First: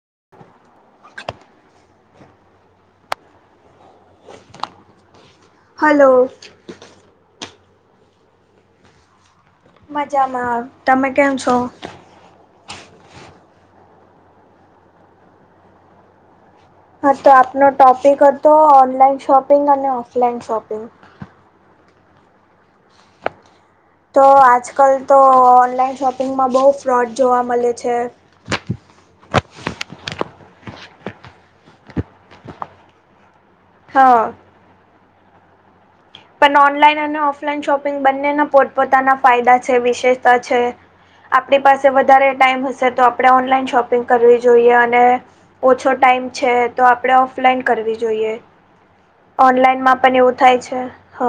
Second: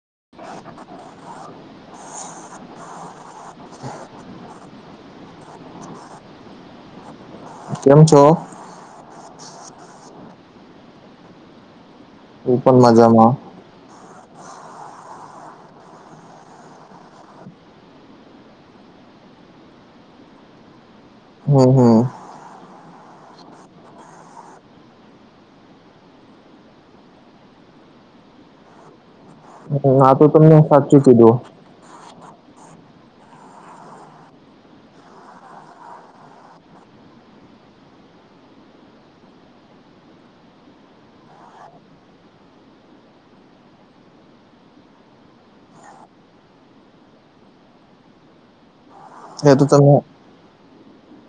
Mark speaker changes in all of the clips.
Speaker 1: [unintelligible] [unintelligible]
Speaker 2: Hello
Speaker 1: કેમ છો
Speaker 2: મજામાં આવ તમે કેમ છો
Speaker 1: એ પણ મજામાં
Speaker 2: હા તો આપનો ટોપિક હતો ઓનલાઈન શોપિંગ અને ઓફલાઈન શોપિંગ
Speaker 1: હમ હમ
Speaker 2: તો આજકાલ તો ઓનલાઈન શોપિંગમાં બહુ ફ્રોડ જોવા મળે છે.
Speaker 1: આ તો તમને સાચું કીધું
Speaker 2: હા પણ ઓનલાઈન અને ઓફલાઈન શોપિંગ બંનેના પોતપોતાના ફાયદા છે, વિશેષતા છે. આપણી પાસે વધારે ટાઈમ હશે તો આપણે ઓનલાઈન શોપિંગ કરવી જોઈએ અને ઓછો ટાઈમ છે, તો આપણે ઓફલાઈન કરવી જોઈએ
Speaker 1: એ તો
Speaker 2: ઓનલાઈન
Speaker 1: તમે
Speaker 2: માં પણ એવું થાય છે હ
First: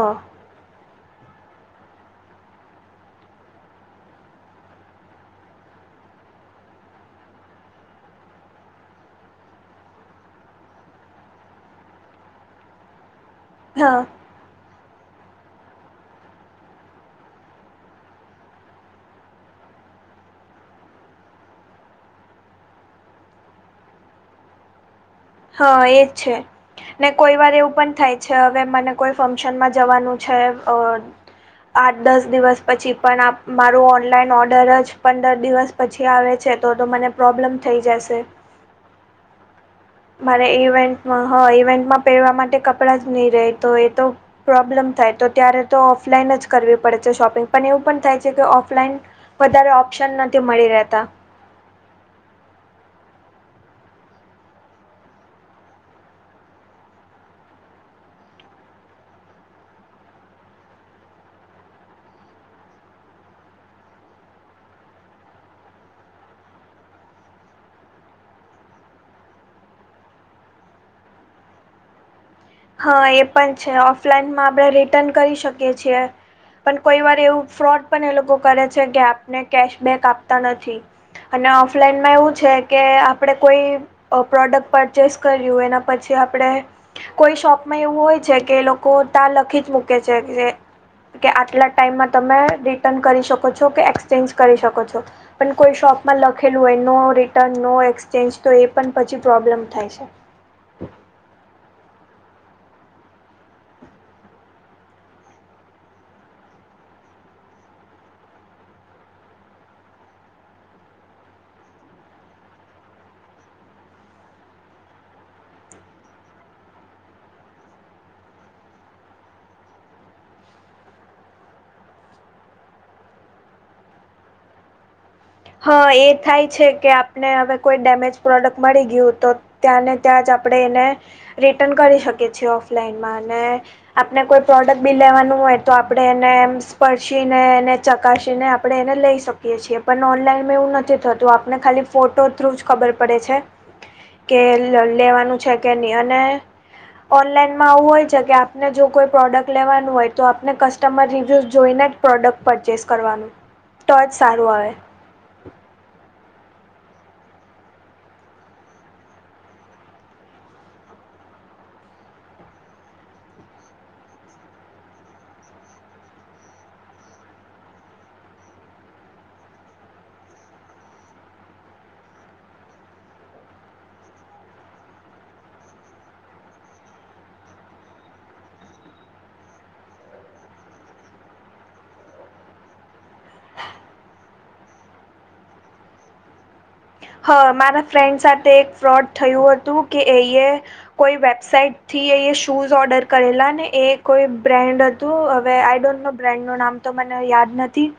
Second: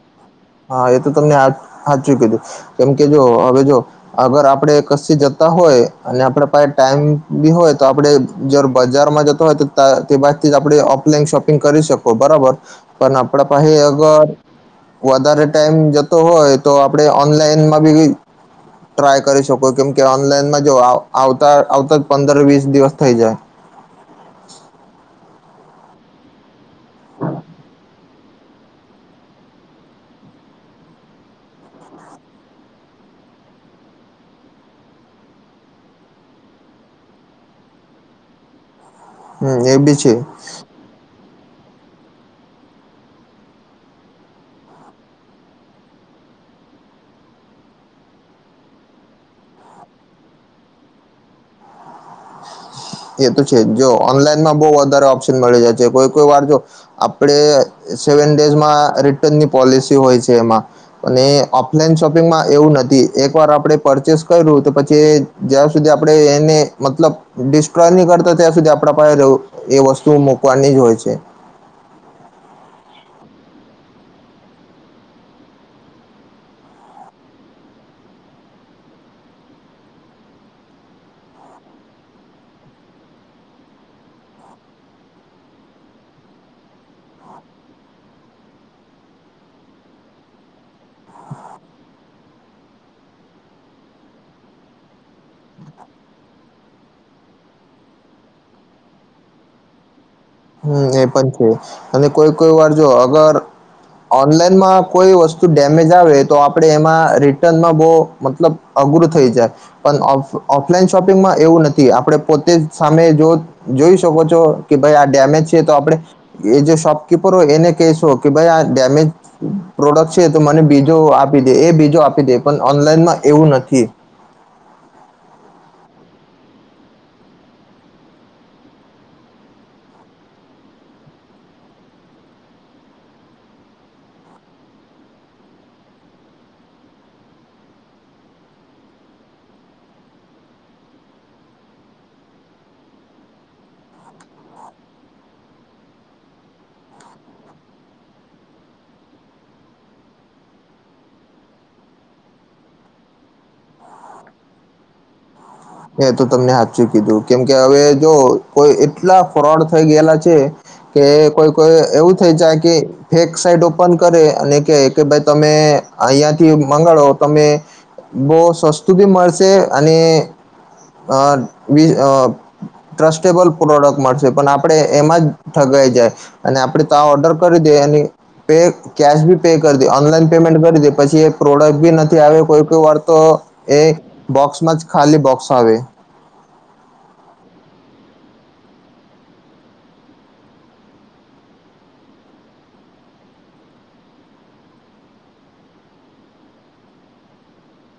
Speaker 1: હા એ તો તમને સાચું કીધું કેમ કે જો હવે જો અગર આપણે કશછી જતા હોય અને આપડ પાસે ટાઈમ બી હોય તો આપડે જ બજારમાં જ તે બાદથી આપણે ઓફલાઈન શોપિંગ કરી શકો બરાબર પણ આપડ પાસે
Speaker 2: હ
Speaker 1: અગર વધારે ટાઈમ જતો હોય તો આપણે ઓનલાઈન માં બી ટ્રાય કરી શકો કેમ કે ઓનલાઈનમાં જો આવતા આવતા જ પંદર વીસ દિવસ થઈ જાય
Speaker 2: હા એજ છે ને કોઈ વાર એવું પણ થાય છે હવે મને કોઈ ફંક્શનમાં જવાનું છે. આઠ દસ દિવસ પછી પણ આપ મારો ઓનલાઈન ઓર્ડર જ પંદર દિવસ પછી આવે છે, તો તો મને પ્રોબ્લેમ થઈ જશે
Speaker 1: હમ એ બી છે
Speaker 2: મારે ઇવેન્ટમાં હ ઇવેન્ટમાં પહેરવા માટે કપડાં જ નહીં રહે તો એ તો પ્રોબ્લેમ થાય તો ત્યારે તો ઓફલાઈન જ કરવી પડે છે, શોપિંગ પણ એવું પણ થાય છે, કે ઓફલાઈન વધારે ઓપ્શન નથી મળી રહેતા
Speaker 1: એ તો છે, જો ઓનલાઈનમાં બહ વધારે ઓપ્શન મળી જાય છે, કોઈ કોઈ વાર જો આપણે સેવન ડેઝમાં રિટર્નની પોલિસી હોય છે, એમાં અને ઓફલાઈન શોપિંગમાં એવું નથી એક વાર આપણે પરચેસ કર્યું તો પછી જ્યાં સુધી આપડે એને મતલબ ની કરતા ત્યાં સુધી આપણા પાસે એ વસ્તુ મૂકવાની જ હોય છે.
Speaker 2: હા એ પણ છે ઓફલાઈનમાં આપણે રિટર્ન કરી શકીએ છીએ પણ કોઈ વાર એવું ફ્રોડ પણ એ લોકો કરે છે, કે આપને કેશબેક આપતા નથી અને ઓફલાઈનમાં એવું છે કે આપડે કોઈ પ્રોડક્ટ પરચેસ કર્યું એના પછી આપણે કોઈ શોપમાં એવું હોય છે કે એ લોકો ત લખી જ મૂકે છે જે કે આટલા ટાઈમમાં તમે રિટર્ન કરી શકો છો કે એક્સચેન્જ કરી શકો છો. પણ કોઈ શોપમાં લખેલું હોય નો રિટર્ન નો એક્સચેન્જ તો એ પણ પછી પ્રોબ્લેમ થાય છે.
Speaker 1: હમ એ પણ છે અને કોઈ કોઈ વાર જો અગર ઓનલાઈનમાં કોઈ વસ્તુ ડેમેજ આવે તો આપણેે એમાં રિટર્નમાં બહ મતલબ અઘરું થઈ જાય પણ ઓફલાઈન શોપિંગમાં એવું નથી આપણે પોતે સામે જો જોઈ શકો છો કે ભાઈ આ ડેમેજ છે તો આપડણે એ જે શોપકીપર હો એને કેસ હો કે ભાઈ ડેમેજ પ્રોડક્ટ છે. તો મને બીજો આપી દે એ બીજો આપી દે પણ ઓનલાઈનમાં એવું નથી.
Speaker 2: હા એ થાય છે કે આપને હવે કોઈ ડેમેજ પ્રોડક્ટ મળી ગયું તો ત્યાંને ત્યાં જ આપણે એને રિટર્ન કરી શકીએ છીએ ઓફલાઈનમાં અને આપણે કોઈ પ્રોડક્ટ બી લેવાનું હોય તો આપણે એને સ્પર્શીને એને ચકાસીને આપણે એને લઈ શકીએ છીએ પણ ઓનલાઈનમાં એવું નથી થતું આપને ખાલી ફોટો થ્રુ જ ખબર પડે છે. કે લેવાનું છે કે નહી અને ઓનલાઈનમાં આવું હોય છે કે આપને જો કોઈ પ્રોડક્ટ લેવાનું હોય તો આપને કસ્ટમર રિવ્યૂઝ જોઈને જ પ્રોડક્ટ પરચેસ કરવાનું તો જ સારું આવે.
Speaker 1: તો તમને હાચું કીધું કેમકે હવે જો કોઈ એટલા ફ્રોડ થઈ ગયેલા છે કે કોઈ કોઈ એવું થઈ જાય કે ફેક સાઈટ ઓપન કરે અને કે કે ભાઈ તમે અહિયાંથી મંગાડો તમે બહુ સસ્તું બી મળશે અને અ બી ટ્રસ્ટેબલ પ્રોડક્ટ મળશે પણ આપડ એમાં જ ઠગાઈ જાય અને આપડે તો આ ઓર્ડર કરી દે એ પે કેશ બી પે કરી દે ઓનલાઈન પેમેન્ટ કરી દે પછી એ પ્રોડક્ટ બી નથી આવે કોઈ કોઈ વાર તો એ બોક્સમાં જ ખાલી બોક્સ આવે.
Speaker 2: હા મારા ફ્રેન્ડ સાથે એક ફ્રોડ થયું હતું કે એ કોઈ વેબસાઈટથી એ શૂઝ ઓર્ડર કરેલા ને એ કોઈ બ્રેન્ડ તો હવે આઈ ડોન્ટ નો બ્રાન્ડ નું નામ તો મને યાદ નથી.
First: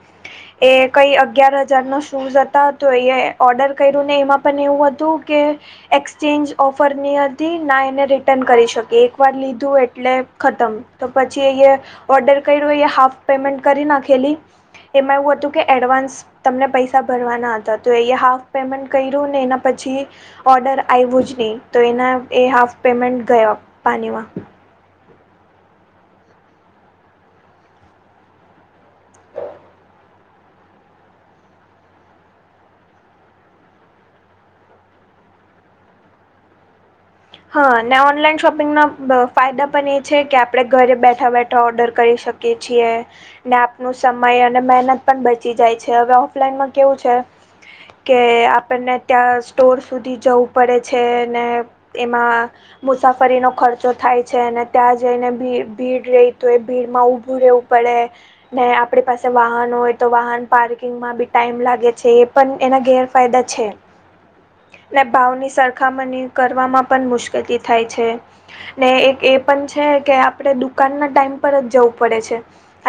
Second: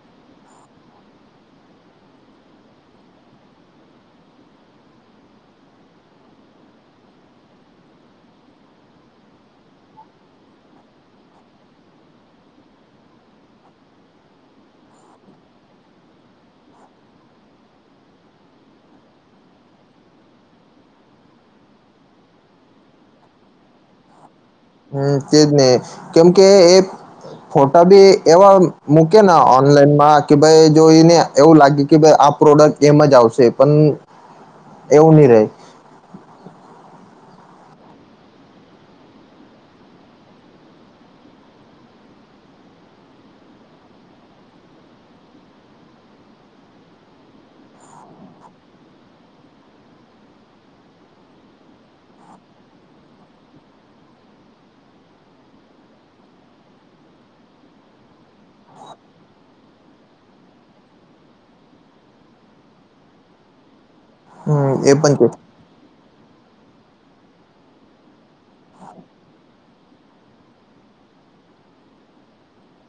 Speaker 2: એ કઈ અગિયાર હજાર નો શૂઝ હતા તો એ ઓર્ડર કર્યું ને એમાં પણ એવું હતું કે એક્સચેન્જ ઓફરની હતી ના એને રિટર્ન કરી શકી એક વાર લીધું એટલે ખતમ. તો પછી અયા ઓર્ડર કર્યો હાફ પેમેન્ટ કરી નાખેલી એમાં એવું હતું કે એડવાન્સ તમને પૈસા ભરવાના હતા તો એયા હાફ પેમેન્ટ કર્યું ને એના પછી ઓર્ડર આવું જ નહીં તો એના એ હાફ પેમેન્ટ ગયા પાનીમાં.
Speaker 1: હમ તેજ નહી કેમ કે એ ફોટા બી એવા મુું કે ના ઓનલાઈન માં કે ભાઈ જોઈને એવું લાગે કે ભાઈ આ પ્રોડક્ટ એમ જ આવશે પણ એવું ની રે.
Speaker 2: હા ને ઓનલાઈન શોપિંગના ફાયદા પણ એ છે કે આપડણે ઘરે બેઠા બેઠા ઓર્ડર કરી શકી કે છીએ ને આપનું સમય અને મહેનત પણ બચી જાય છે. હવે ઓફલાઈનમાં કેવું છે કે આપણને ત્યાં સ્ટોર સુધી જવું પડે છે ને તેમાં મુસાફરીનો ખર્ચો થાય છે અને ત્યાં જઈને ભીડ રહી તો એ ભીડમાં ઉભું રહેવું પળે ને આપણી પાસે વાહનો હોય તો વાહન પાર્કિંગમાં બી ટાઈમ લાગે છે એ પણ એના ગેરફાયદા છે.
Speaker 1: હમ એ
Speaker 2: ને
Speaker 1: પણ છે
Speaker 2: ભાવની સરખામણી કરવામાં પણ મુશ્કેલી થાય છે. ને એક એ પણ છે કે આપણે દુકાન ના ટાઈમ પર જ જવું પડે છે.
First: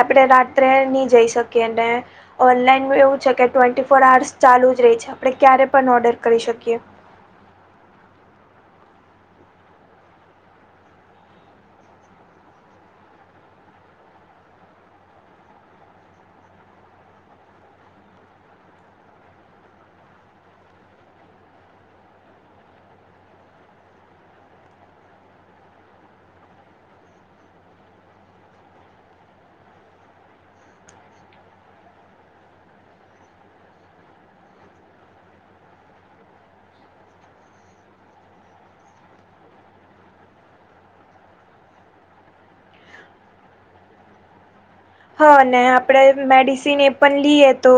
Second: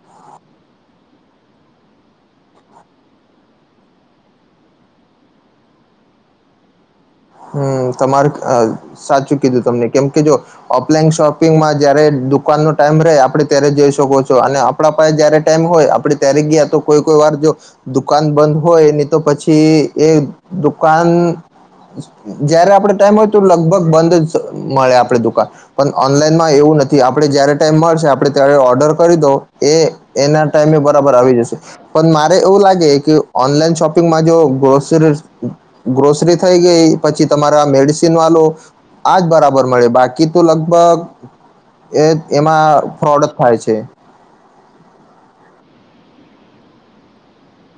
Speaker 2: આપણે રાત્રે નહી જઈ શકીએ અને ઓનલાઈન એવું છે, કે ટ્વેન્ટી ફોર આર્સ ચાલુ જ રહી છે, આપડણે ક્યારે પણ ઓર્ડર કરી શકીએ
Speaker 1: હમ તમારે સાચું કીધું તમને કેમ કે જો ઓફલાઈન શોપિંગમાં જયારે દુકાન ન ટાઈમ રહે આપડે ત્યારે જઈ શકો છો, અને આપડા પાાયે જ્યારે ટાઈમ હોય, આપણે ત્યારે ગયા તો કોઈ કોઈ વાર જો દુકાન બંધ હોય, એની તો પછી એ દુકાન જયારે આપડ ટાઈમ હોય, તો લગભગ બંધ જ મળે આપણે દુકાન પણ ઓનલાઈન માં એવું નથી આપણે જય્યારે ટાઈમ મળશે આપણે ત્યારે ઓર્ડર, કરી દો એ એના ટાઈમે બરાબર આવી જશે પણ મારે એવું લાગે કે ઓનલાઈન શોપિંગમાં, જો ગ્રોસરી ગ્રોસરી થઈ ગઈ પછી તમારા મેડિસિન, વાો આજ બરાબર મળે બાકી તો લગભગ એ એમાં ફ્રોડ જ થાય છે.
Speaker 2: હા ને આપણેે મેડિસિન એ પણ લઈએ તો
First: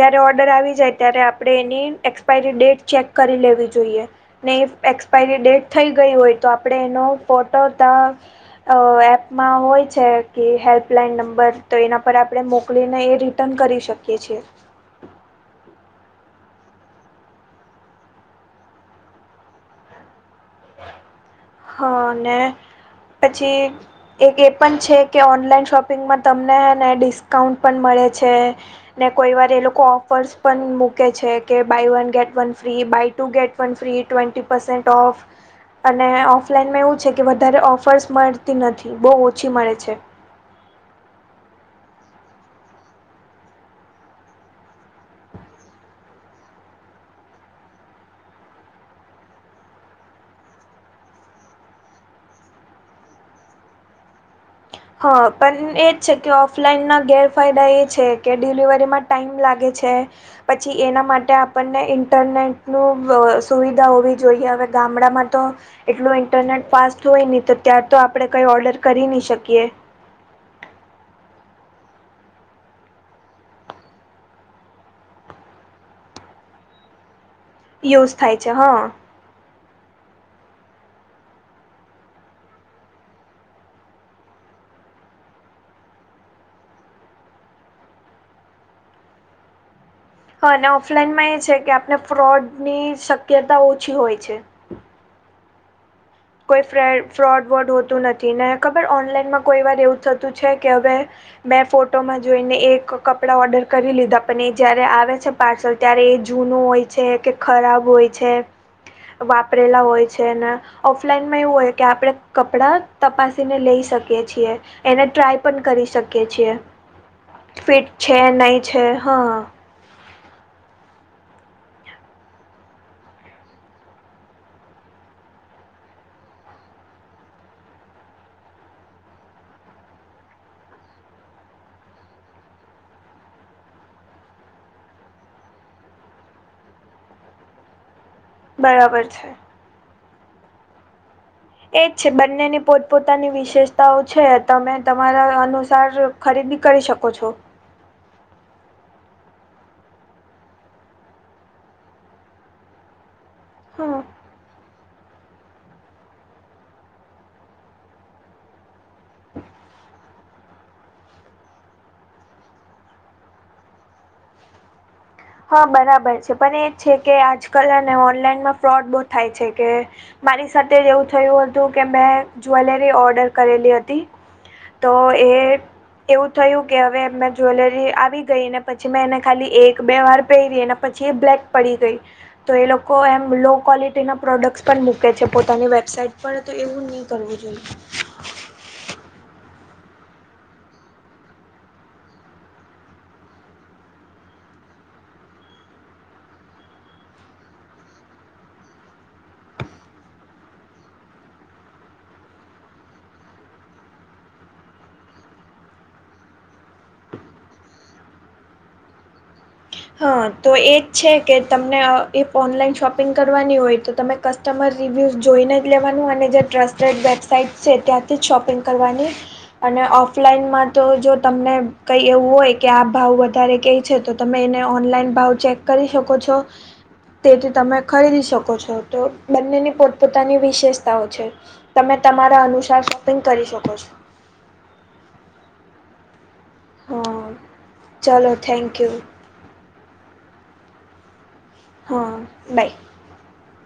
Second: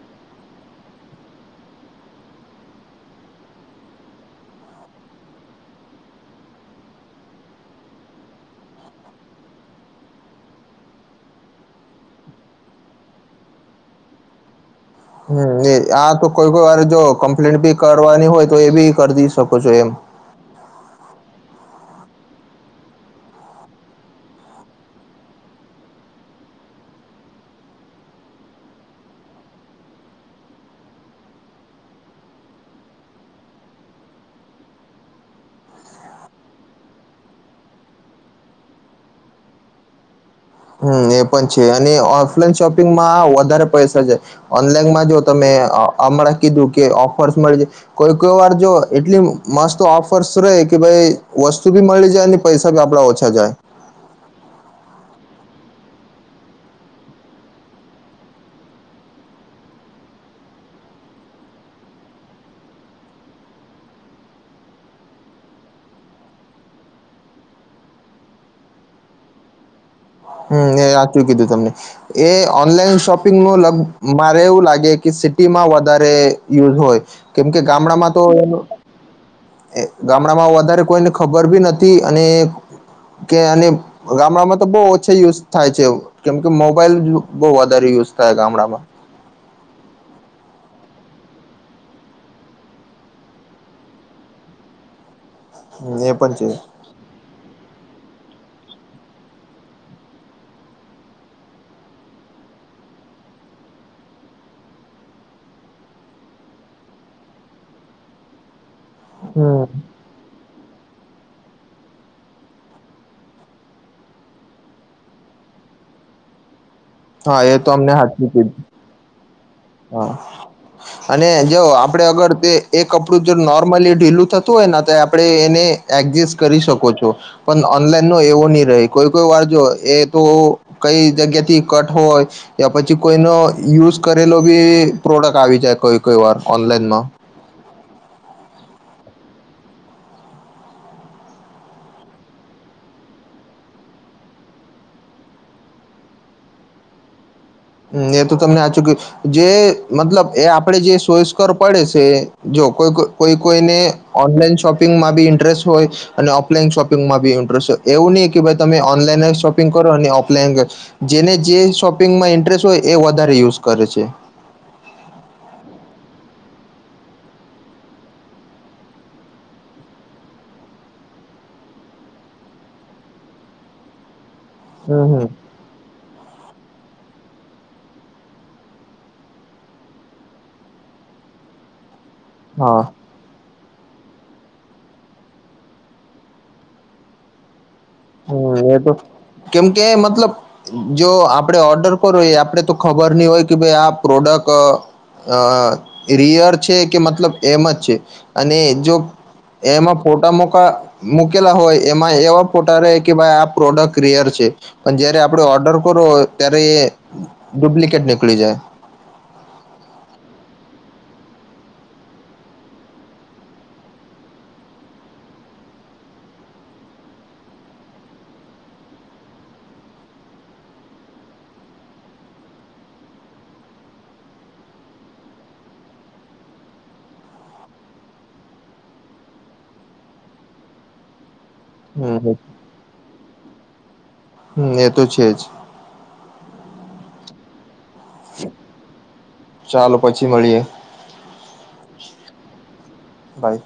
Speaker 2: જયારે ઓર્ડર આવી જાય, ત્યારે આપણે એની એક્સપાયરી ડેટ ચેક કરી લેવી જોઈએ ને એક્સપાયરી ડેટ થઈ ગઈ હોય, તો આપડે એનો ફોટો ત અ એપમાં હોય છે, કે હેલ્પલાઈન નંબર બર તો એના પર આપણે મોકલીને એ રિટર્ન કરી શકીએ છીએ.
Speaker 1: હમ્મ એ આ તો કોઈ કોઈ વાર જો કમ્પ્લેન બી કરવાની હોય તો એ બી કરી શકો છો, એમ
Speaker 2: હા, અનેને પછી એક એ પણ છે. કે ઓનલાઈન શોપિંગમાં તમને ને ડિસ્કાઉન્ટ પણ મળે છે. ને કોઈ વાર એ લોકો ઓફર્સ પણ મૂકે છે, કે buy one get one free buy two get free ટવે ઓફ અને ઓફ ઓફલાઈનમાં એવું છે. કે વધારે ઓફર્સ મળતી નથી બહુ ઓછી મળે છે.
Speaker 1: હમ એ પણ છે, અને ઓફલાઈન શોપિંગમાં વધારે પૈસા છે. ઓનલાઈનમાં જો, તમે હમણાં કીધું કે ઓફર્સ મળી જ કોઈ કોઈ વાર જો એટલી મસ્ત ઓફર્સ રહેે, કે ભાઈ વસ્તુ ભી મળી જાય પૈસા ભી આપડા ઓછા જાય
Speaker 2: હા, પણ એ જ છે. કે ઓફલાઈનના ગેરફાયદા એ છે કે ડિલિવરીમાં ટાઈમ લાગે છે. પછી એના માટે આપણને ઇન્ટરનેટનું સુવિધા હોવી જોઈએ, હવે ગામડામાં તો એટલું ઇન્ટરનેટ ફાસ્ટ હોય નહી, તો ત્યાાર તો આપણે કઈ ઓર્ડર કરી નહી શકીએ
Speaker 1: હમ એ આચું કીધું તમને એ ઓનલાઈન શોપિંગ નગ મારે એવું લાગે કે સિટીમાં વધારે યુઝ હોય. કેમ કે
Speaker 2: યુઝ
Speaker 1: ગામડામાં તો
Speaker 2: થાય
Speaker 1: એ
Speaker 2: છે હા
Speaker 1: એ ગામડામાં વધારે કોઈને ખબર બી નથી, અને કે અને ગામડામાં તો બહ યુઝ થાય છે, કેમ કે મોબાઈલ બહ વધારે યુઝ થાય ગામડામાં
Speaker 2: હા અને ઓફલાઈનમાં એ છે, કે આપણે ફ્રોડ ની શક્યતા ઓછી હોય છે.
Speaker 1: હ એ પણ
Speaker 2: કોઈ ફ ફ્રોડ વર્ડ હોતું નથી ને ખબર ઓનલાઈનમાં કોઈ વાર એવું થતું છે. કે હવે મેં ફોટોમાં જોઈને એક કપડા ઓર્ડર કરી લીધા પણ એ જયારે આવે છે. પાર્સલ ત્યારે એ જૂનું હોય છે, કે ખરાબ હોય છે.
Speaker 1: છે
Speaker 2: વાપરેલા હોય છેને. ઓફલાઈનમાં એવું હોય, કે આપણે કપડાં તપાસીને લઈ શકીએ છીએ એને ટ્રાય પણ કરી શકીએ છીએ
Speaker 1: હા એ તો અમને
Speaker 2: ફિટ છે,
Speaker 1: હાચું કીધું
Speaker 2: નહી. છે હા
Speaker 1: હા અને જોવ આપડે અગર તે એ કપડું જો નોર્મલી ઢીલું થતું હોય, ને તો આપણે એને એડજસ્ટ કરી શકો છો, પણ ઓનલાઈન નો એવો નહી રહે કોઈ કોઈ વાર જોો એ તો કઈ જગ્યા થી કટ હોય યા પછી કોઈનો યુઝ કરેલો બ પ્રોડક્ટ આવી જાય કોઈ કોઈ વાર ઓનલાઈનમાં
Speaker 2: બરાબર છે. એજ છે બંનેની પોતપ પોતાની વિશેષતાઓ છે તમે તમારા અનુસાર ખરીદી કરી શકો છો.
Speaker 1: હ એ તો તમને આ ચુ કે જે મતલબ એ આપડે જે સોયસ્કર પડે છે જો કોઈ. કોઈ કોઈને
Speaker 2: હા
Speaker 1: ઓનલાઈન શોપિંગમાં બી ઇન્ટરેસ્ટ હોય અને ઓફલાઈન શોપિંગમાં બી ઇન્ટરેસ્ટ હોય એવું નહીં કે ભાઈ તમે ઓનલાઈન શોપિંગ કરો અને ઓફલાઈન જેને જે શોપિંગમાં ઇન્ટરેસ્ટ શું એ વધારે યુઝ કરે છે.
Speaker 2: હા બરાબર છે. પણ એ છે કે આજકાલને ઓનલાઈનમાં ફ્રોડ બહુ થાય છે કે મારી સાથે જ એવું થયું હતું કે મેં જવેલરી ઓર્ડર કરેલી હતી. તો
Speaker 1: હમ હમ
Speaker 2: એ એવું થયું કે હવે મેં જ્વેલરી આવી ગઈ ને પછી મેં એને ખાલી એક બે વાર પહેરી અને પછી એ બ્લેક પડી ગઈ. તો એ
Speaker 1: હા.
Speaker 2: લોકો એમ લો ક્વોલિટી તેના પ્રોડક્ટ્સ પણ મૂકે છે. પોતાની વેબસાઇટ પર તો એવું ની કરવું જોઈએ.
Speaker 1: હમ એ તો કેમ કે મતલબ જો આપડે ઓર્ડર કરો. એ આપડે તો ખબર નહી હોય કે ભાઈ આ પ્રોડક્ટ અ રિયર છે કે મતલબ એમ જ છે. અને જો એમાં ફોટા મોકા મૂકેલા હોય એમાં એવા ફોટા રેય કે ભાઈ આ પ્રોડક્ટ રિયર છે. પણ જયારે આપડે ઓર્ડર કરો ત્યારે એ ડુપ્લિકેટ નીકળી જાય.
Speaker 2: હા તો એજ છે કે તમને એ ઓનલાઈન શોપિંગ કરવાની હોય તો તમે કસ્ટમર રિવ્યૂઝ જોઈને. જ લેવાનું અને જે ટ્રસ્ટેડ વેબસાાઈટ છે ત્યાંથી જ શોપિંગ કરવાની. અને ઓફલાઈનમાં તો જો તમને કઈ એવું હોય કે આ ભાવ વધારે કેય છે. તો તમે એને ઓનલાઈન ભાવ ચેક કરી શકો છો. તેથી તમે ખરીદી શકો છો. તો બંનેની પોતપોતાની વિશેષતાઓ છે. તમે
Speaker 1: હમ
Speaker 2: તમારા અનુસાર શોપિંગ કરી શકો છો.
Speaker 1: હમ એ તો છે જ.
Speaker 2: હા ચાલો થેન્ક યુ.
Speaker 1: ચાલો પછી મળીએ.
Speaker 2: હા બાય.
Speaker 1: ભાઈ